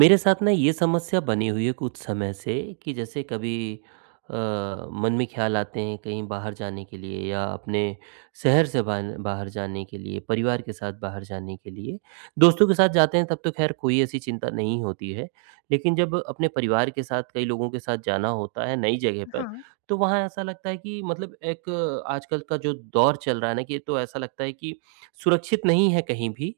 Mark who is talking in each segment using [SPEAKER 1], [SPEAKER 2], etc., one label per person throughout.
[SPEAKER 1] मेरे साथ ना ये समस्या बनी हुई है कुछ समय से कि जैसे कभी अ, मन में ख्याल आते हैं कहीं बाहर जाने के लिए या अपने शहर से बाहर बाहर जाने के लिए, परिवार के साथ बाहर जाने के लिए। दोस्तों के साथ जाते हैं तब तो खैर कोई ऐसी चिंता नहीं होती है, लेकिन जब अपने परिवार के साथ कई लोगों के साथ जाना होता है नई जगह पर,
[SPEAKER 2] हाँ।
[SPEAKER 1] तो वहाँ ऐसा लगता है कि मतलब एक आजकल का जो दौर चल रहा है ना कि तो ऐसा लगता है कि सुरक्षित नहीं है कहीं भी।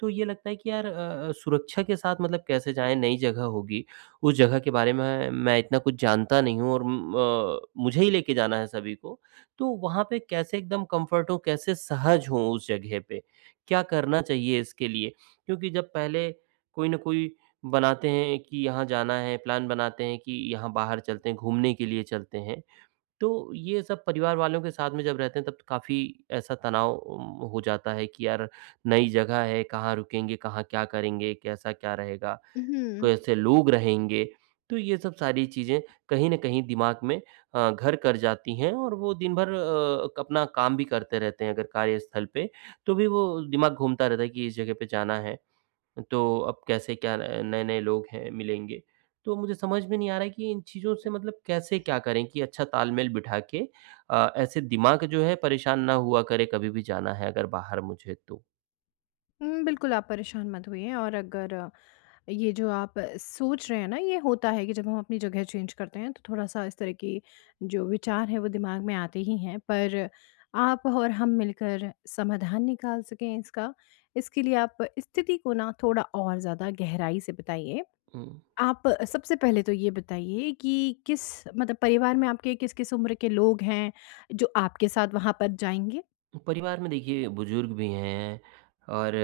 [SPEAKER 1] तो ये लगता है कि यार सुरक्षा के साथ मतलब कैसे जाएँ? नई जगह होगी, उस जगह के बारे में मैं इतना कुछ जानता नहीं हूँ और मुझे ही लेके जाना है सभी को। तो वहाँ पे कैसे एकदम कम्फ़र्ट हों, कैसे सहज हों उस जगह पे? क्या करना चाहिए इसके लिए? क्योंकि जब पहले कोई न कोई बनाते हैं कि यहाँ जाना है, प्लान बनाते हैं कि यहाँ बाहर चलते हैं, घूमने के लिए चलते हैं। तो ये सब परिवार वालों के साथ में जब रहते हैं तब तो काफ़ी ऐसा तनाव हो जाता है कि यार नई जगह है, कहाँ रुकेंगे, कहाँ क्या करेंगे, कैसा क्या रहेगा,
[SPEAKER 2] हुँ।
[SPEAKER 1] कैसे लोग रहेंगे। तो ये सब सारी चीज़ें कहीं न कहीं दिमाग में घर कर जाती हैं और वो दिन भर अपना काम भी करते रहते हैं अगर कार्यस्थल पे, तो भी वो दिमाग घूमता रहता है कि इस जगह पे जाना है। तो अब कैसे क्या न नए-नए लोग हैं मिलेंगे। तो मुझे समझ में नहीं आ रहा है कि इन चीज़ों से मतलब कैसे क्या करें कि अच्छा तालमेल बिठा के ऐसे दिमाग जो है परेशान ना हुआ करे कभी भी जाना है अगर बाहर मुझे तो।
[SPEAKER 2] हुँ, बिल्कुल आप परेशान मत होइए और अगर ये जो आप सोच रहे हैं ना, ये होता है कि जब हम अपनी जगह चेंज करते हैं, तो थोड़ा-सा इस तरह की जो विचार हैं, वो दिमाग में आते ही हैं। पर आप और हम मिलकर समाधान निकाल सकें इसका, इसके लिए आप स्थिति को ना थोड़ा और ज़्यादा गहराई से बताइए।
[SPEAKER 1] हुँ।
[SPEAKER 2] आप सबसे पहले तो ये बताइए कि किस मतलब परिवार में आपके किस-किस उम्र के लोग हैं, जो आपके साथ वहाँ पर जाएँगे?
[SPEAKER 1] परिवार में देखिए बुजुर्ग भी हैं और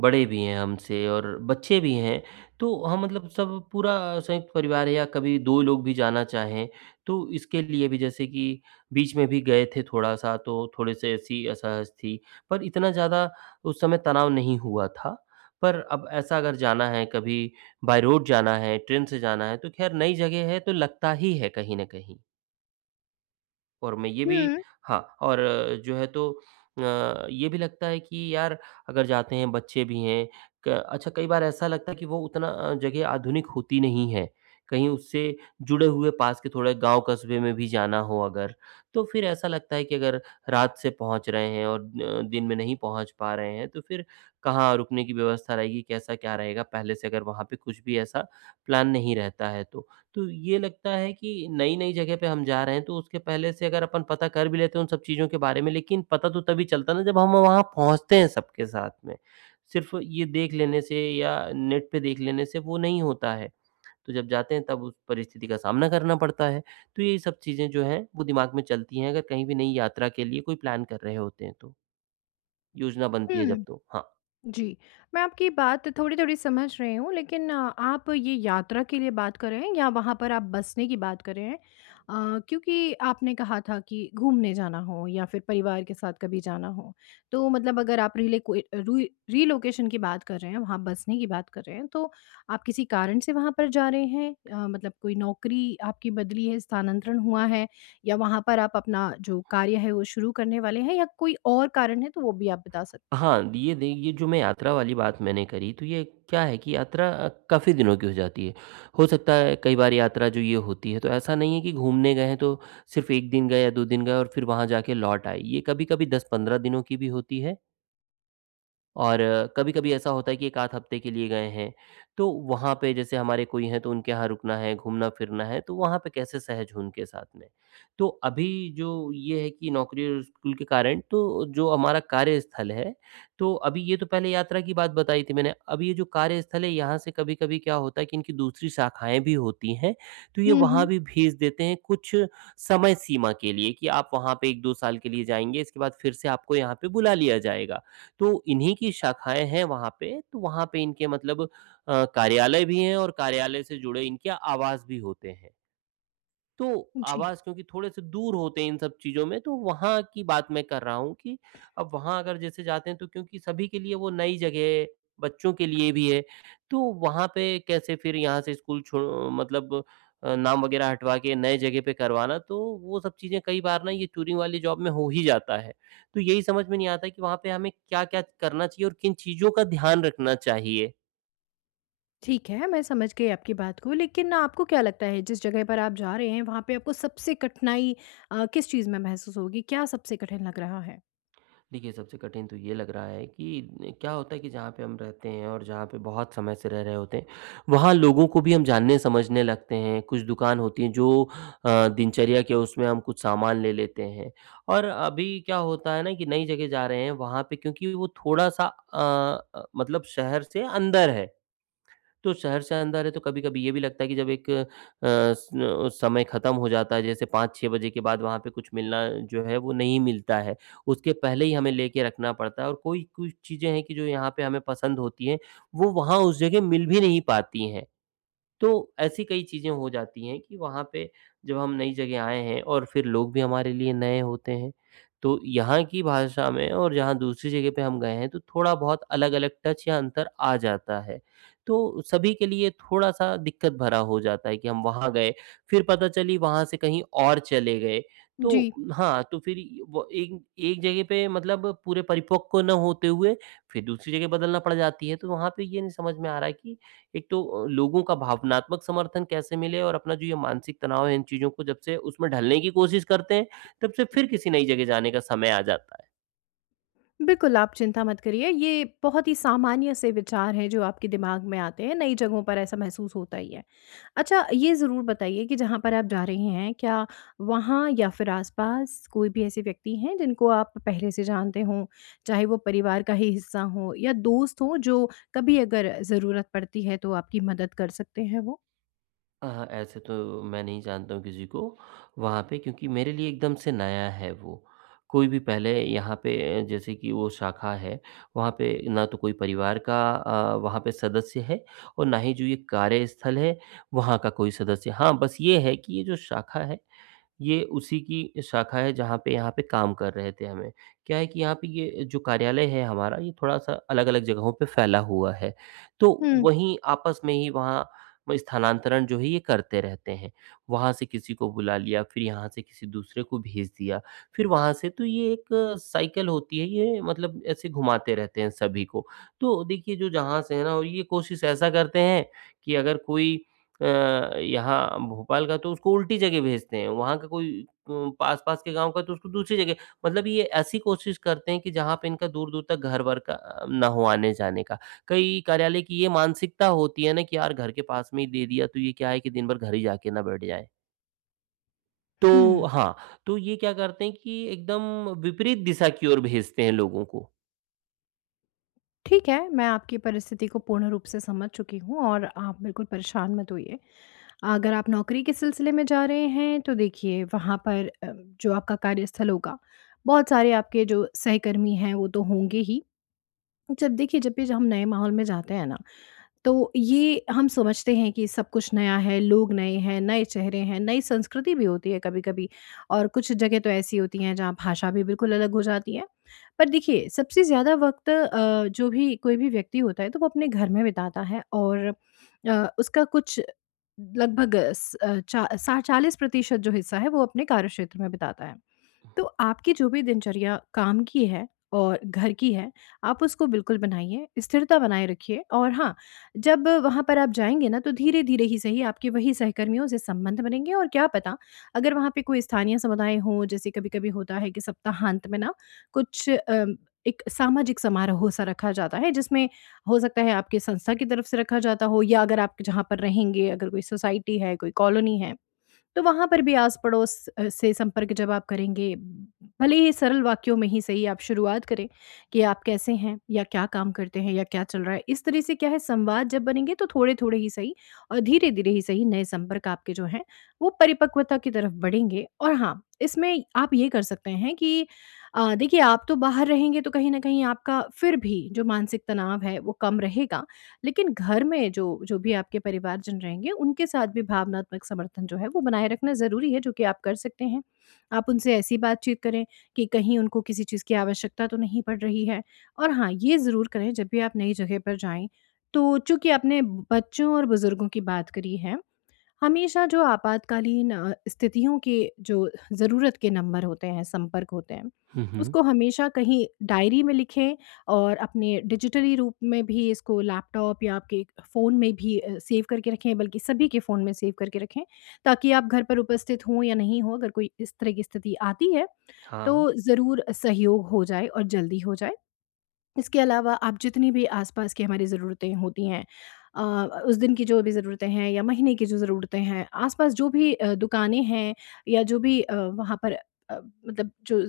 [SPEAKER 1] बड़े भी हैं हमसे और बच्चे भी हैं। तो हम मतलब सब पूरा संयुक्त परिवार है या कभी 2 लोग भी जाना चाहें, तो इसके लिए भी जैसे कि बीच में भी गए थे थोड़ा-सा, तो थोड़े-से ऐसी असहज थी। पर इतना ज़्यादा उस समय तनाव नहीं हुआ था। पर अब ऐसा अगर जाना है कभी, बाय रोड जाना है, ट्रेन से जाना है, तो ख़ैर नई जगह है तो लगता ही है कहीं न कहीं। और मैं ये भी,
[SPEAKER 2] हुँ,
[SPEAKER 1] हाँ, और जो है तो ये भी लगता है कि यार अगर जाते हैं बच्चे भी हैं, क अच्छा, कई बार ऐसा लगता है कि वो उतना जगह आधुनिक होती नहीं है। कहीं उससे जुड़े हुए पास के थोड़े गाँव कस्बे में भी जाना हो अगर, तो फिर ऐसा लगता है कि अगर रात से पहुँच रहे हैं और दिन में नहीं पहुँच पा रहे हैं तो फिर कहाँ रुकने की व्यवस्था रहेगी, कैसा क्या रहेगा, पहले से अगर वहाँ पे कुछ भी ऐसा प्लान नहीं रहता है तो। तो ये लगता है कि नई-नई जगह पे हम जा रहे हैं, तो उसके पहले से अगर अपन पता कर भी लेते हैं उन सब चीज़ों के बारे में, लेकिन पता तो तभी चलता है ना जब हम वहाँ पहुँचते हैं सबके साथ में। सिर्फ़ ये देख लेने से या नेट पे देख लेने से वो नहीं होता है। तो जब जाते हैं तब उस परिस्थिति का सामना करना पड़ता है। तो ये सब चीज़ें जो हैं वो दिमाग में चलती हैं अगर कहीं भी नई यात्रा के लिए कोई प्लान कर रहे होते हैं तो, योजना बनती है
[SPEAKER 2] हुँ।
[SPEAKER 1] जब तो। हाँ।
[SPEAKER 2] जी, मैं आपकी बात थोड़ी-थोड़ी समझ रही हूँ लेकिन आप ये यात्रा के लिए बात कर रहे हैं या वहाँ पर आप बसने की बात कर रहे हैं? क्योंकि आपने कहा था कि घूमने जाना हो या फिर परिवार के साथ कभी जाना हो। तो मतलब अगर आप रिले कोई रुई रिलोकेशन की बात कर रहे हैं, वहाँ बसने की बात कर रहे हैं, तो आप किसी कारण से वहाँ पर जा रहे हैं? मतलब कोई नौकरी आपकी बदली है, स्थानांतरण हुआ है या वहाँ पर आप अपना जो कार्य है वो शुरू करने वाले हैं या कोई और कारण है तो वो भी आप बता सकते हैं?
[SPEAKER 1] हाँ, ये जो मैं यात्रा वाली बात मैंने करी, तो ये क्या है कि यात्रा काफ़ी दिनों की हो जाती है। हो सकता है कई बार यात्रा जो ये होती है तो ऐसा नहीं है कि घूमने गए हैं तो सिर्फ़ 1 दिन गए या 2 दिन गए और फिर वहाँ जाके लौट आए। ये कभी-कभी 10-15 दिनों की भी होती है और कभी-कभी ऐसा होता है कि 1 आध हफ्ते के लिए गए हैं, तो वहाँ पे जैसे हमारे कोई हैं, तो उनके यहाँ रुकना है, घूमना-फिरना है, तो वहाँ पे कैसे सहज हों उनके साथ में। तो अभी जो ये है कि नौकरी और स्कूल के कारण तो जो हमारा कार्यस्थल है, तो अभी ये तो पहले यात्रा की बात बताई थी मैंने, अब ये जो कार्यस्थल है, यहाँ से कभी-कभी क्या होता है कि इनकी दूसरी शाखाएँ भी होती हैं, तो ये
[SPEAKER 2] हुँ,
[SPEAKER 1] वहाँ
[SPEAKER 2] हुँ।
[SPEAKER 1] भी भेज देते हैं कुछ समय सीमा के लिए कि आप वहाँ पे 1-2 साल के लिए जाएँगे, इसके बाद फिर से आपको यहाँ पे बुला लिया जाएगा। तो इन्हीं की शाखाएँ हैं वहाँ पे, तो वहाँ पे इनके मतलब कार्यालय भी हैं और कार्यालय से जुड़े इनके आवास भी होते हैं। तो
[SPEAKER 2] जी,
[SPEAKER 1] आवाज़ क्योंकि थोड़े-से दूर होते हैं इन सब चीज़ों में, तो वहाँ की बात मैं कर रहा हूँ कि अब वहाँ अगर जैसे जाते हैं, तो क्योंकि सभी के लिए वो नई जगह है, बच्चों के लिए भी है, तो वहाँ पे कैसे फिर यहाँ से स्कूल छो मतलब नाम वगैरह हटवा के नए जगह पे करवाना, तो वो सब चीज़ें कई बार ना ये टूरिंग वाली जॉब में हो ही जाता है। तो यही समझ में नहीं आता कि वहाँ पे हमें क्या-क्या करना चाहिए और किन चीज़ों का ध्यान रखना चाहिए?
[SPEAKER 2] ठीक है, मैं समझ गई आपकी बात को, लेकिन आपको क्या लगता है जिस जगह पर आप जा रहे हैं वहाँ पे आपको सबसे कठिनाई किस चीज़ में महसूस होगी? क्या सबसे कठिन लग रहा है?
[SPEAKER 1] देखिए, सबसे कठिन तो ये लग रहा है कि क्या होता है कि जहाँ पे हम रहते हैं और जहाँ पे बहुत समय से रह रहे होते हैं, वहाँ लोगों को भी हम जानने समझने लगते हैं। कुछ दुकान होती हैं जो दिनचर्या के, उसमें हम कुछ सामान ले लेते हैं, और अभी क्या होता है ना कि नई जगह जा रहे हैं, वहाँ पे क्योंकि वो थोड़ा-सा मतलब शहर से अंदर है। तो शहर से अंदर है तो कभी-कभी ये भी लगता है कि जब एक स समय खत्म हो जाता है जैसे 5-6 बजे के बाद वहाँ पे कुछ मिलना जो है वो नहीं मिलता है। उसके पहले ही हमें लेके रखना पड़ता है, और कोई कुछ चीज़ें हैं कि जो यहाँ पे हमें पसंद होती हैं, वो वहाँ उस जगह मिल भी नहीं पाती हैं। तो ऐसी कई चीज़ें हो जाती हैं कि वहाँ पे जब हम नई जगह आए हैं और फिर लोग भी हमारे लिए नए होते हैं, तो यहाँ की भाषा में और जहाँ दूसरी जगह पे हम गए हैं तो थोड़ा-बहुत अलग-अलग टच या अंतर आ जाता है। तो सभी के लिए थोड़ा-सा दिक्कत भरा हो जाता है कि हम वहाँ गए, फिर पता चली वहाँ से कहीं और चले गए।
[SPEAKER 2] जी,
[SPEAKER 1] तो हाँ, तो फिर वो एक एक जगह पे मतलब पूरे परिपक्व न होते हुए, फिर दूसरी जगह बदलना पड़ जाती है, तो वहाँ पे ये नहीं समझ में आ रहा है कि एक तो लोगों का भावनात्मक समर्थन कैसे मिले, और अपना जो ये मानसिक तनाव है इन चीज़ों को जब से उसमें ढलने की कोशिश करते हैं, तब से फिर किसी नई जगह जाने का समय आ जाता है।
[SPEAKER 2] बिल्कुल आप चिंता मत करिए, ये बहुत ही सामान्य से विचार हैं जो आपके दिमाग में आते हैं, नई जगहों पर ऐसा महसूस होता ही है। अच्छा, ये ज़रूर बताइए कि जहाँ पर आप जा रही हैं, क्या वहाँ या फिर आस-पास कोई भी ऐसे व्यक्ति हैं जिनको आप पहले से जानते हों? चाहे वो परिवार का ही हिस्सा हों या दोस्त हों जो कभी अगर ज़रूरत पड़ती है तो आपकी मदद कर सकते हैं वो?
[SPEAKER 1] ऐसे तो मैं नहीं जानता हूँ किसी को, वहाँ पे क्योंकि मेरे लिए एकदम से नया है वो। कोई भी पहले यहाँ पे जैसे कि वो शाखा है, वहाँ पे ना तो कोई परिवार का वहाँ पे सदस्य है, और ना ही जो ये कार्यस्थल है, वहाँ का कोई सदस्य। हाँ, बस ये है कि ये जो शाखा है ये उसी की शाखा है जहाँ पे यहाँ पे काम कर रहे थे हमें। क्या है कि यहाँ पे ये जो कार्यालय है हमारा, ये थोड़ा-सा अलग-अलग जगहों पे फैला हुआ है। तो
[SPEAKER 2] हुँ,
[SPEAKER 1] वहीं आपस में ही वहाँ म स्थानांतरण जो है ये करते रहते हैं। वहाँ से किसी को बुला लिया, फिर यहाँ से किसी दूसरे को भेज दिया, फिर वहाँ से, तो ये एक साइकिल होती है ये, मतलब ऐसे घुमाते रहते हैं सभी को। तो देखिए जो जहाँ से है ना, और ये कोशिश ऐसा करते हैं कि अगर कोई यहाँ भोपाल का तो उसको उल्टी जगह भेजते हैं, वहाँ का कोई पास-पास के गाँव का तो उसको दूसरी जगह, मतलब ये ऐसी कोशिश करते हैं कि जहाँ पे इनका दूर-दूर तक घर-वर का ना हो आने-जाने का। कई कार्यालय की ये मानसिकता होती है ना कि यार घर के पास में ही दे दिया तो ये क्या है कि दिन भर घर ही जाके ना बैठ जाएँ।
[SPEAKER 2] हुँ।
[SPEAKER 1] तो हाँ, तो ये क्या करते हैं कि एकदम विपरीत दिशा की ओर भेजते हैं लोगों को।
[SPEAKER 2] ठीक है, मैं आपकी परिस्थिति को पूर्ण रूप से समझ चुकी हूँ और आप बिल्कुल परेशान मत होइए। अगर आप नौकरी के सिलसिले में जा रहे हैं तो देखिए वहाँ पर जो आपका कार्यस्थल होगा, बहुत सारे आपके जो सहकर्मी हैं वो तो होंगे ही। जब देखिए जब भी जब हम नए माहौल में जाते हैं ना, तो ये हम समझते हैं कि सब कुछ नया है, लोग नए हैं, नए चेहरे हैं, नई संस्कृति भी होती है कभी कभी और कुछ जगह तो ऐसी होती हैं जहाँ भाषा भी बिल्कुल अलग हो जाती है। पर देखिए, सबसे ज़्यादा वक्त जो भी कोई भी व्यक्ति होता है तो वो अपने घर में बिताता है और उसका कुछ लगभग 60-40% जो हिस्सा है वो अपने कार्यक्षेत्र में बिताता है। तो आपकी जो भी दिनचर्या काम की है और घर की है, आप उसको बिल्कुल बनाइए, स्थिरता बनाए रखिए और हाँ, जब वहाँ पर आप जाएँगे ना, तो धीरे-धीरे ही सही आपके वही सहकर्मियों से संबंध बनेंगे और क्या पता, अगर वहाँ पे कोई स्थानीय समुदाय हो, जैसे कभी-कभी होता है कि सप्ताहांत में ना कुछ एक सामाजिक समारोह सा रखा जाता है, जिसमें हो सकता है आपकी संस्था की तरफ से रखा जाता हो या अगर आप जहाँ पर रहेंगे, अगर कोई सोसाइटी है, कोई कॉलोनी है। तो वहाँ पर भी आस-पड़ोस से संपर्क जब आप करेंगे, भले ही सरल वाक्यों में ही सही आप शुरुआत करें कि आप कैसे हैं या क्या काम करते हैं या क्या चल रहा है। इस तरह से क्या है संवाद जब बनेंगे तो थोड़े-थोड़े ही सही और धीरे-धीरे ही सही नए संपर्क आपके जो हैं, वो परिपक्वता की तरफ बढ़ेंगे। और हाँ, इसमें आप ये कर सकते हैं कि देखिए आप तो बाहर रहेंगे तो कहीं न कहीं आपका फिर भी जो मानसिक तनाव है वो कम रहेगा। लेकिन घर में जो जो भी आपके परिवारजन रहेंगे, उनके साथ भी भावनात्मक समर्थन जो है वो बनाए रखना ज़रूरी है, जो कि आप कर सकते हैं। आप उनसे ऐसी बातचीत करें कि कहीं उनको किसी चीज़ की आवश्यकता तो नहीं पड़ रही है। और हाँ, ये ज़रूर करें जब भी आप नई जगह पर जाएँ, तो चूँकि आपने बच्चों और बुज़ुर्गों की बात करी है, हमेशा जो आपातकालीन स्थितियों के जो ज़रूरत के नंबर होते हैं, संपर्क होते हैं,
[SPEAKER 1] हुँ, हुँ।
[SPEAKER 2] उसको हमेशा कहीं डायरी में लिखें और अपने डिजिटली रूप में भी इसको लैपटॉप या आपके फ़ोन में भी सेव करके रखें, बल्कि सभी के फ़ोन में सेव करके रखें, ताकि आप घर पर उपस्थित हों या नहीं हों, अगर कोई इस तरह की स्थिति आती है,
[SPEAKER 1] हाँ।
[SPEAKER 2] तो ज़रूर सहयोग हो जाए और जल्दी हो जाए। इसके अलावा आप जितनी भी आसपास की हमारी ज़रूरतें होती हैं, अ, उस दिन की जो भी ज़रूरतें हैं या महीने की जो ज़रूरतें हैं, आसपास जो भी दुकानें हैं या जो भी वहाँ पर अ, मतलब जो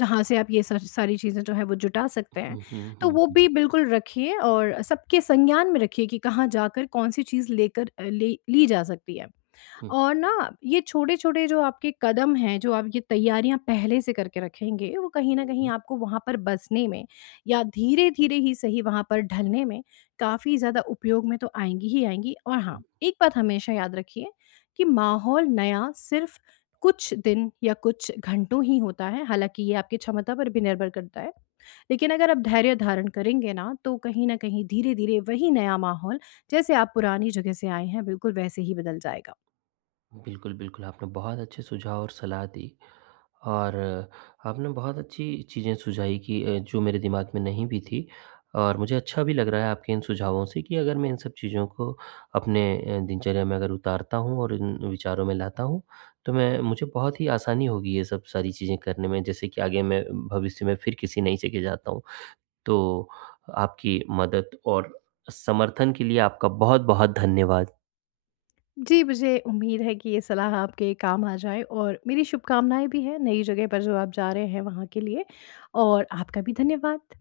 [SPEAKER 2] जहाँ से आप ये सारी चीज़ें जो है वो जुटा सकते हैं,
[SPEAKER 1] हुँ, हुँ, हुँ,
[SPEAKER 2] तो
[SPEAKER 1] हुँ,
[SPEAKER 2] वो भी बिल्कुल रखिए और सबके संज्ञान में रखिए कि कहाँ जाकर कौन सी चीज़ लेकर ले ली जा सकती है
[SPEAKER 1] हुँ,
[SPEAKER 2] और ना, ये छोटे-छोटे जो आपके कदम हैं, जो आप ये तैयारियाँ पहले से करके रखेंगे, वो कहीं न कहीं
[SPEAKER 1] हुँ,
[SPEAKER 2] आपको वहाँ पर बसने में या धीरे-धीरे ही सही वहाँ पर ढलने में काफ़ी ज़्यादा उपयोग में तो आएँगी ही आएँगी। और हाँ,
[SPEAKER 1] हुँ।
[SPEAKER 2] एक बात हमेशा याद रखिए कि माहौल नया सिर्फ़ कुछ दिन या कुछ घंटों ही होता है, हालाँकि ये आपकी क्षमता पर भी निर्भर करता है। लेकिन अगर आप धैर्य धारण करेंगे ना, तो कहीं न कहीं धीरे-धीरे वही नया माहौल, जैसे आप पुरानी जगह से आए हैं, बिल्कुल वैसे ही बदल जाएगा।
[SPEAKER 1] बिल्कुल, बिल्कुल, आपने बहुत अच्छे सुझाव और सलाह दी, और आपने बहुत अच्छी चीज़ें सुझाई कि जो मेरे दिमाग में नहीं भी थी, और मुझे अच्छा भी लग रहा है आपके इन सुझावों से कि अगर मैं इन सब चीज़ों को अपने दिनचर्या में अगर उतारता हूँ और इन विचारों में लाता हूँ, तो मैं मुझे बहुत ही आसानी होगी ये सब सारी चीज़ें करने में, जैसे कि आगे मैं भविष्य में फिर किसी नई जगह जाता हूँ। तो आपकी मदद और समर्थन के लिए आपका बहुत-बहुत धन्यवाद।
[SPEAKER 2] जी, मुझे उम्मीद है कि ये सलाह आपके काम आ जाए और मेरी शुभकामनाएँ भी हैं नई जगह पर जो आप जा रहे हैं वहाँ के लिए और आपका भी धन्यवाद।